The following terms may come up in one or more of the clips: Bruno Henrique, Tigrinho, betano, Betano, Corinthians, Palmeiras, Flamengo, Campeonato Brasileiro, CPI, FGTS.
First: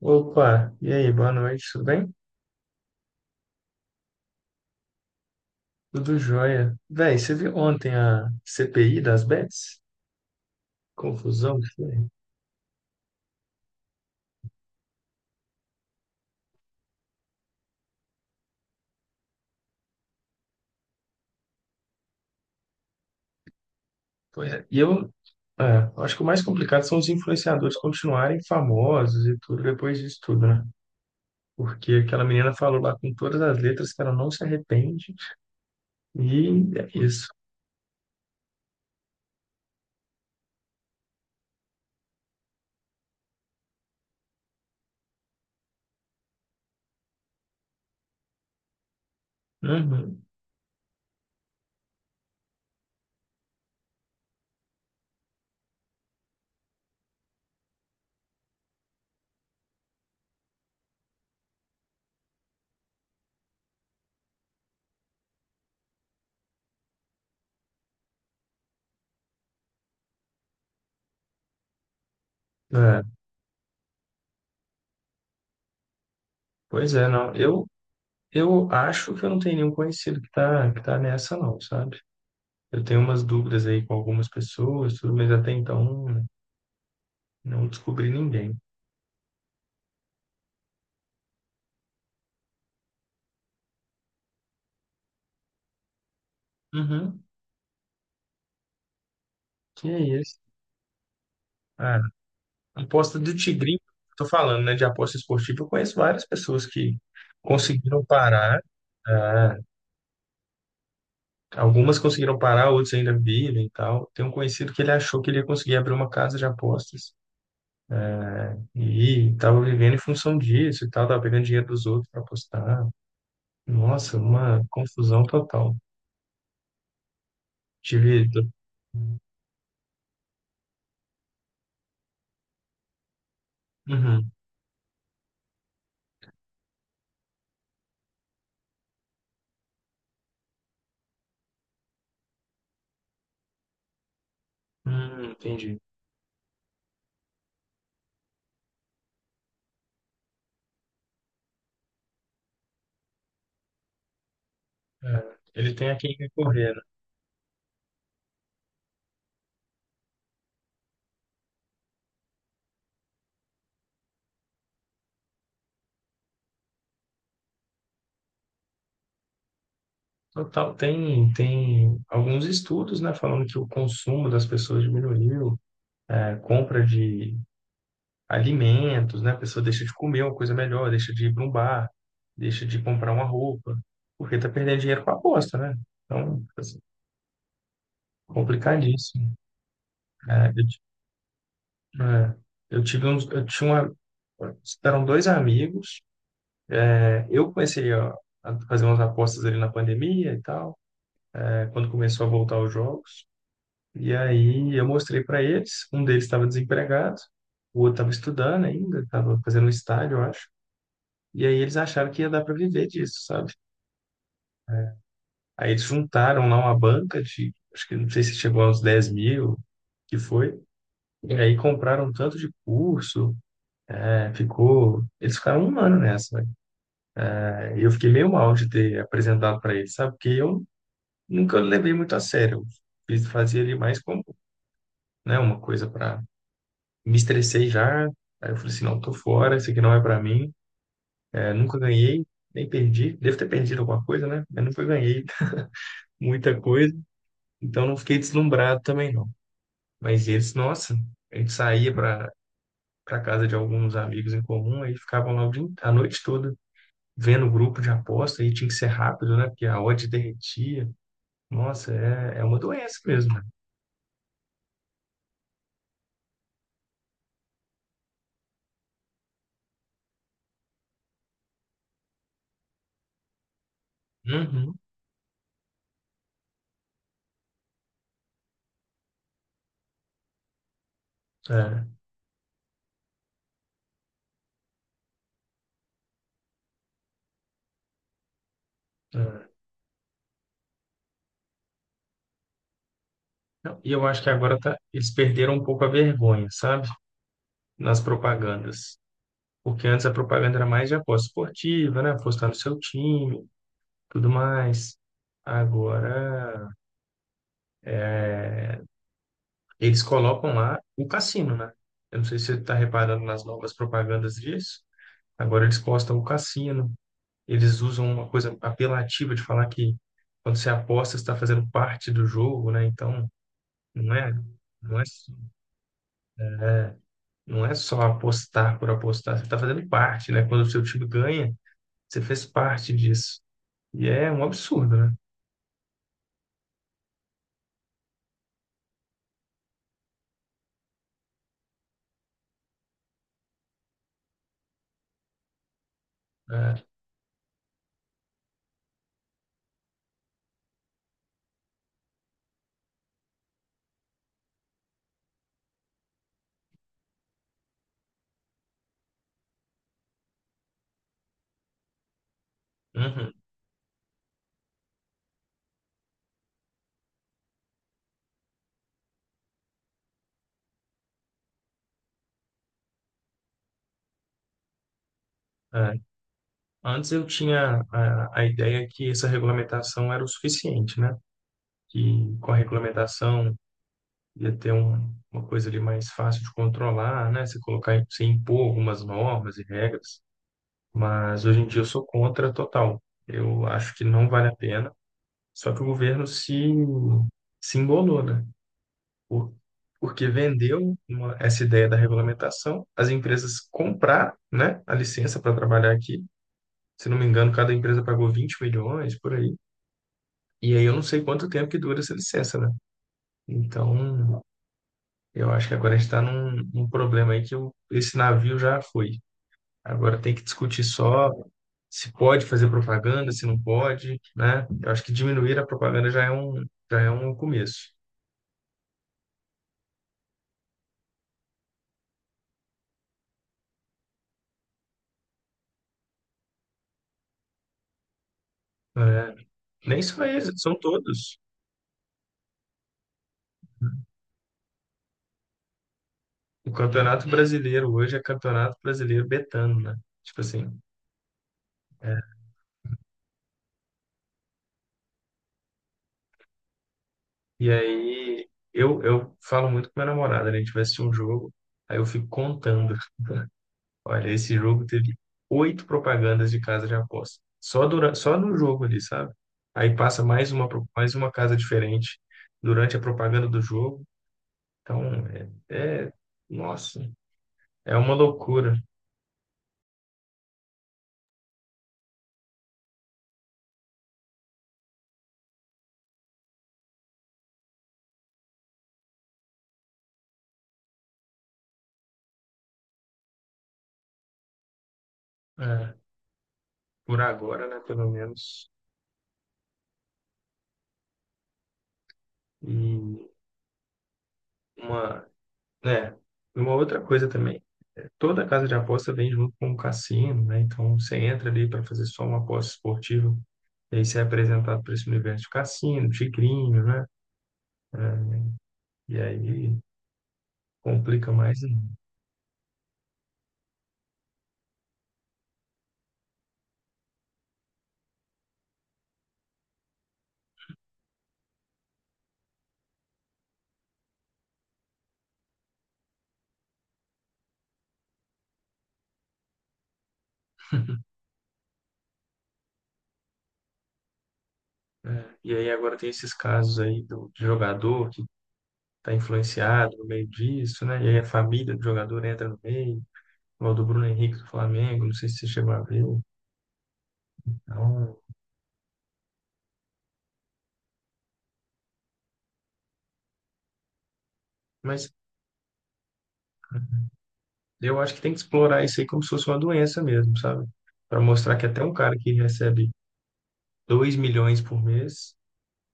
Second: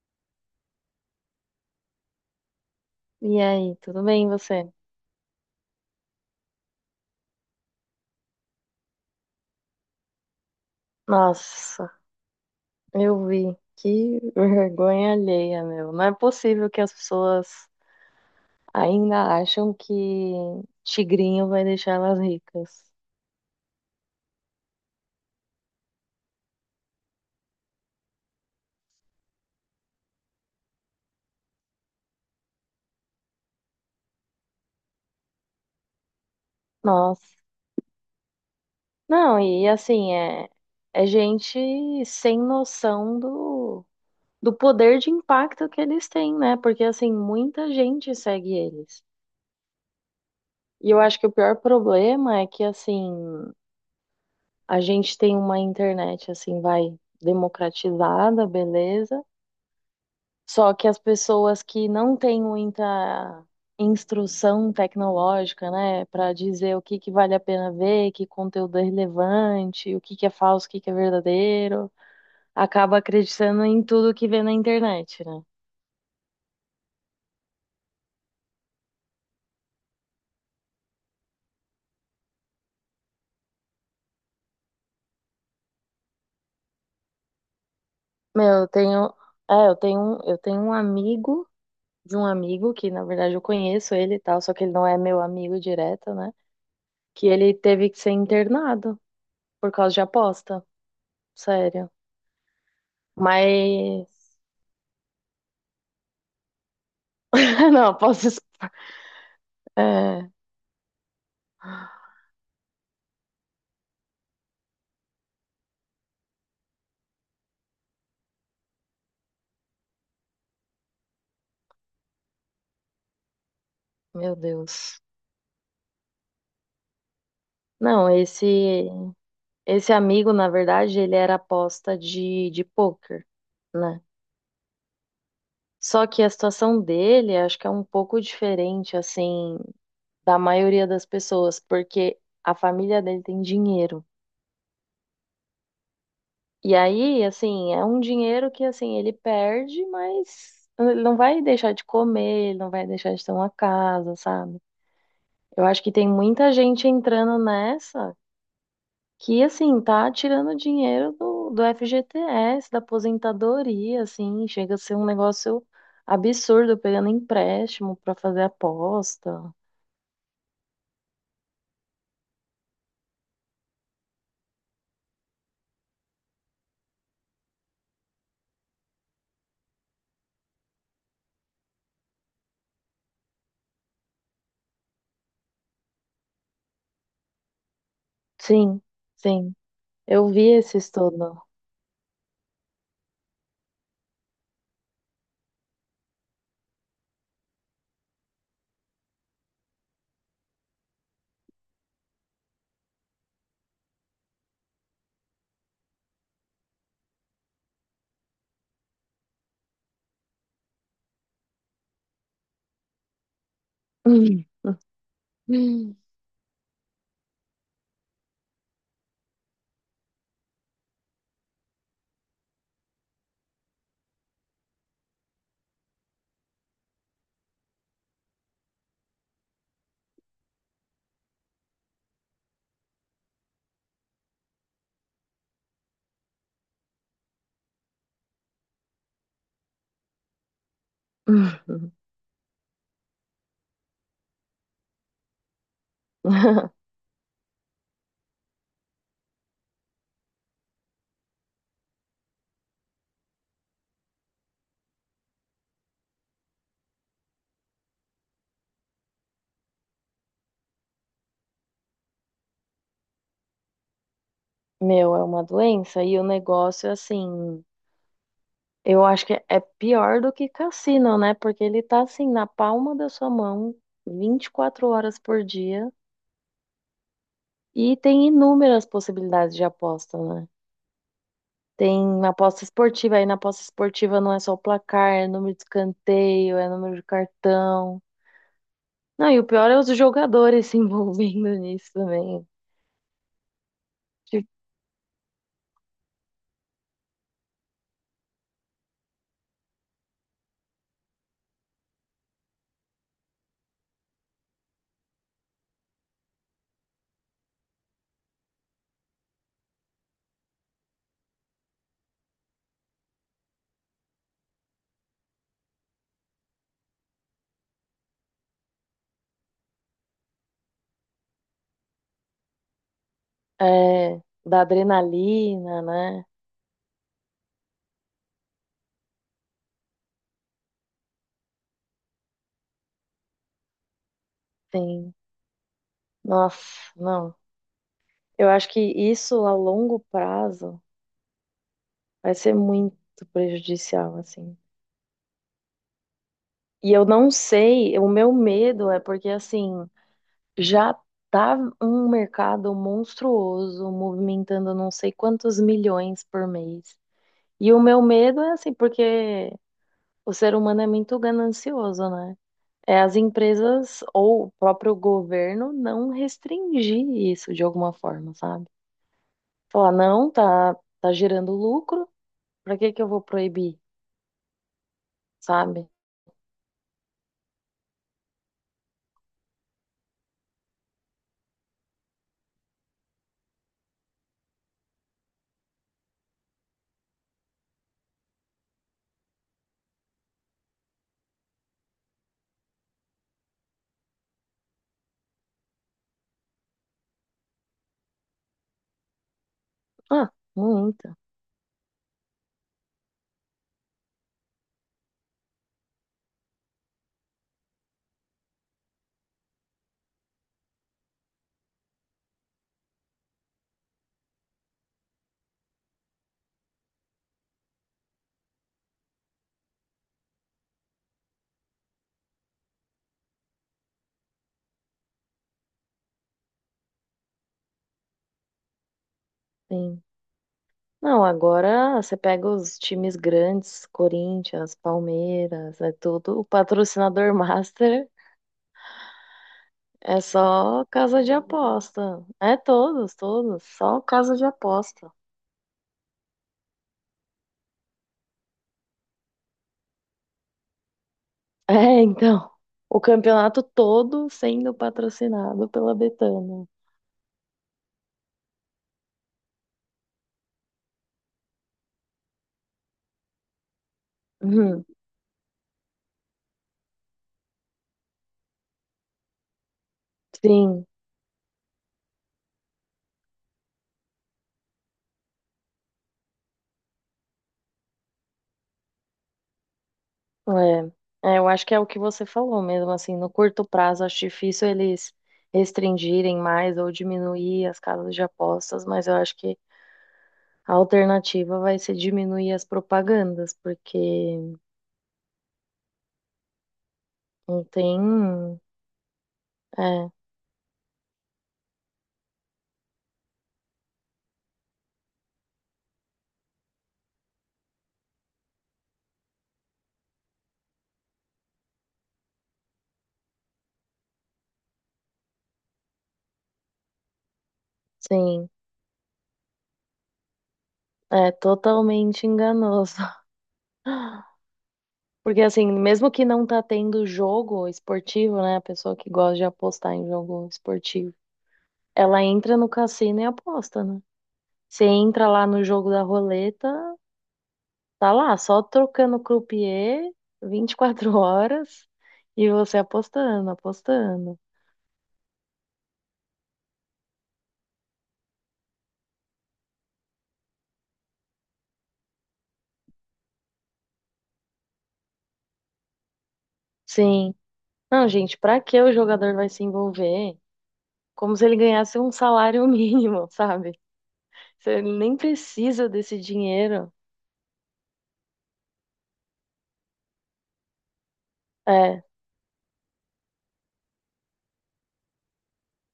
Opa, e aí, boa noite, tudo bem? E aí, tudo bem, e você? Tudo jóia. Véi, você viu ontem a CPI das bets? Confusão que Nossa, foi. eu vi. Que vergonha alheia, meu. Não é possível que as pessoas ainda acham que tigrinho vai deixar elas ricas. Pois é. E é, eu acho que o mais complicado são os influenciadores continuarem famosos e tudo depois disso tudo, né? Porque aquela menina falou lá com todas as letras que ela não se arrepende e é isso. Nossa. Não, e assim, é gente sem noção do poder de impacto que eles têm, né? Porque, assim, muita gente segue eles. Uhum. E eu acho que o pior problema é que, assim. A gente tem uma internet assim, vai democratizada, beleza? Só que as pessoas que não têm muita instrução tecnológica, né, para dizer o que que vale a pena ver, que conteúdo é relevante, o que que é falso, o que que é verdadeiro, acaba É, acreditando em tudo que vê na internet, né? pois é, não. Eu acho que eu não tenho nenhum conhecido que tá nessa, não, sabe? Eu tenho umas dúvidas aí com algumas pessoas, tudo, mas até então, né. Não descobri Meu, ninguém. Eu tenho, eu tenho um amigo de um amigo que na verdade eu conheço ele e tal, só que ele não é meu amigo direto, né? Uhum. Que ele teve que ser internado por Que causa de é isso? aposta, sério. Ah, aposta do Tigrinho, Mas. tô falando, né? De aposta esportiva, eu conheço várias pessoas que Não, conseguiram parar. Ah, É, algumas conseguiram parar, outras ainda vivem e tal. Tem um conhecido que ele achou que ele ia conseguir abrir uma casa de apostas e estava vivendo em função disso e tal, tava pegando dinheiro dos outros para apostar. Nossa, meu uma Deus. confusão total. Não, Tive. Esse amigo, na verdade, ele era aposta de poker né? Uhum. Só que a situação dele, acho que é um pouco diferente, assim, da maioria das pessoas, porque a família dele tem dinheiro. Entendi. E aí, assim, é um dinheiro que, assim, ele perde, mas ele não vai deixar de comer, ele não vai deixar de ter uma casa, sabe? É, Eu ele acho tem que a tem quem muita recorrer. gente entrando nessa que, assim, tá tirando dinheiro do FGTS, da aposentadoria, assim, chega a ser um negócio absurdo, pegando empréstimo pra fazer aposta. Total, tem alguns estudos, né, falando que o consumo das pessoas diminuiu, é, compra de alimentos, né, a pessoa deixa de comer uma coisa melhor, deixa de ir para um bar, deixa de comprar uma roupa, porque tá perdendo dinheiro com a aposta, né? Então, assim, Sim, complicadíssimo. sim, eu vi É, eu, esse ti- estudo. é, eu tive uns, eu tinha uma, eram dois amigos. Eu comecei a fazer umas apostas ali na pandemia e tal, quando começou a voltar os jogos. E aí eu mostrei para eles, um deles estava desempregado, o outro estava estudando ainda, estava fazendo um estágio, eu acho. E aí eles acharam que ia dar para viver disso, sabe? Aí eles juntaram lá uma banca de, acho que não sei se chegou aos 10 mil, que foi. E aí compraram um tanto de curso, né, ficou. Eles ficaram um ano nessa, né? E eu fiquei meio mal de ter apresentado para eles, sabe? Porque eu nunca levei muito a sério. Eu fazia ali mais como, né, uma coisa para me estressei já. Aí eu falei assim, não, tô fora, isso aqui não é pra mim. Nunca ganhei, nem perdi. Devo ter perdido alguma coisa, né? Mas nunca ganhei muita coisa. Então não fiquei deslumbrado também, não. Mas eles, nossa, a gente saía pra casa de alguns amigos em comum, aí ficavam lá a noite toda vendo o grupo de aposta, aí tinha que ser rápido, né? Porque a odd derretia. Nossa, é, é uma doença mesmo, né? Meu, é uma doença e o negócio, assim, eu acho que é pior do que cassino, né? Porque ele tá, assim, na palma da sua mão, vinte e Uhum, quatro horas por dia. E tem inúmeras possibilidades de aposta, né? é, Tem aposta esportiva, aí na aposta esportiva não é só o placar, é número de escanteio, é número de cartão. Não, e o é. pior é os jogadores se envolvendo nisso também. Não, e eu acho que Tipo, agora eles perderam um pouco a vergonha, sabe? Nas propagandas. Porque antes a propaganda era mais de aposta esportiva, né? Apostar no seu time, tudo mais. Agora, eles colocam lá o cassino, né? Eu não sei se você está reparando nas novas propagandas disso. Agora eles postam o cassino. Eles usam uma coisa apelativa de falar que quando você aposta, você está fazendo parte do jogo, né? Então, não é, é, da não é, adrenalina, né? não é só apostar por apostar, você está fazendo parte, né? Quando o seu time ganha, você fez parte disso. E é um absurdo, né? Tem. Nossa, não. Eu acho que isso a longo prazo vai ser muito prejudicial, assim. É. E eu não sei, o meu medo é porque, assim. Já tá um mercado monstruoso, movimentando não sei quantos milhões por mês. E o meu medo é assim, porque o ser humano é muito ganancioso, né? É as Uhum. empresas ou o próprio governo não restringir isso de alguma forma, sabe? Falar, não, tá gerando lucro, pra que que eu vou proibir, sabe? É, antes eu tinha a ideia que essa regulamentação era o suficiente, né? Que com a regulamentação ia ter uma coisa ali mais fácil de controlar, né? Você colocar, você impor algumas normas e regras, mas hoje em dia eu sou contra total. Eu acho que não vale a pena. Só que o governo se embolou, né? Por- porque Ah, vendeu muita, essa ideia da regulamentação, as empresas compraram, né, a licença para trabalhar aqui. Se não me engano, cada empresa pagou 20 milhões por aí. E aí eu não sei quanto tempo que dura essa licença, né? Então, eu acho que agora a gente está num problema aí que esse navio já foi. Agora tem que discutir só se pode fazer propaganda, se não pode, né? Eu acho que diminuir a propaganda já é já é um começo, sim. Não, agora você pega os times grandes, Corinthians, Palmeiras, é tudo. O patrocinador master né? Nem é só eles, são só casa de todos. aposta. Todos, só casa de aposta. O Campeonato Brasileiro hoje é Campeonato Brasileiro betano, né? Tipo assim. É, é, então, o campeonato todo sendo patrocinado pela Betano. E aí eu falo muito com minha namorada, né? A gente vai assistir um jogo, aí eu fico contando. Olha, esse jogo Uhum, teve oito propagandas de casa de aposta. Só durante, só no jogo ali, sabe? Aí passa sim, mais uma casa diferente durante a propaganda do jogo. Então, é, é- nossa, é uma loucura. é. É, eu acho que é o que você falou mesmo, assim, no curto prazo acho difícil eles restringirem mais ou diminuir as casas de apostas, mas eu acho que a alternativa vai ser diminuir as propagandas, porque É, por não agora, né? tem. Pelo menos. É, E uma, né? Uma outra coisa também. Toda casa de aposta vem junto com o cassino, né? Então você entra ali para fazer só uma aposta esportiva, e aí você é apresentado para esse universo de cassino, tigrinho, né? É, sim. E aí complica É mais ainda, totalmente enganoso. Porque, assim, mesmo que não tá tendo jogo esportivo, né? A pessoa que gosta de apostar em jogo esportivo, ela entra no cassino e aposta, né? Você entra lá no jogo da roleta, tá lá, só trocando croupier 24 horas e você apostando, apostando. né? E aí agora tem esses casos aí do de jogador que está influenciado no meio disso, né? E aí a família do jogador entra no meio, igual do Bruno Henrique do Flamengo, não sei se você chegou a ver. Sim. Não, Então, gente, pra que o jogador vai se envolver? Como se ele ganhasse um salário mínimo, sabe? Se ele mas nem precisa desse dinheiro. eu acho que tem que explorar isso aí como se fosse uma doença mesmo, sabe? Para mostrar que até um É. cara que recebe 2 milhões por mês,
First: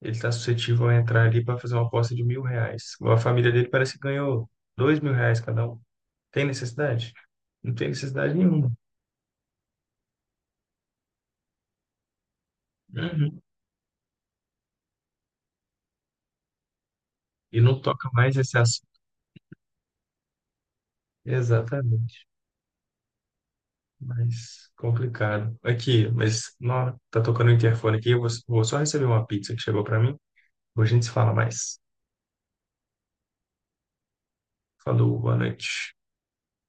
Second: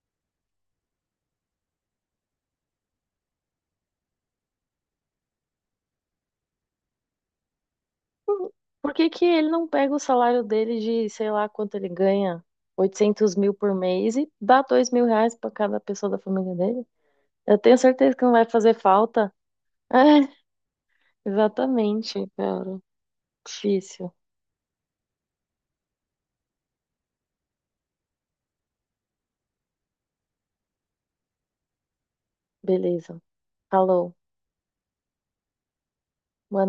ele está suscetível a entrar ali para fazer uma aposta de mil reais. A família dele parece que ganhou dois mil reais cada um. Tem necessidade? Não tem necessidade nenhuma. Por que que ele não pega o salário dele de, sei lá, quanto ele ganha? oitocentos Uhum. mil por mês e dá R$ 2.000 para cada pessoa da família dele? Eu E tenho não toca certeza que não mais vai esse fazer assunto. falta. É, Exatamente. exatamente, cara. Difícil. Mas complicado. Aqui, mas não, tá tocando o interfone aqui. Eu vou só receber uma pizza que chegou para mim. Hoje a gente se fala mais. Beleza. Falou. Falou, boa noite.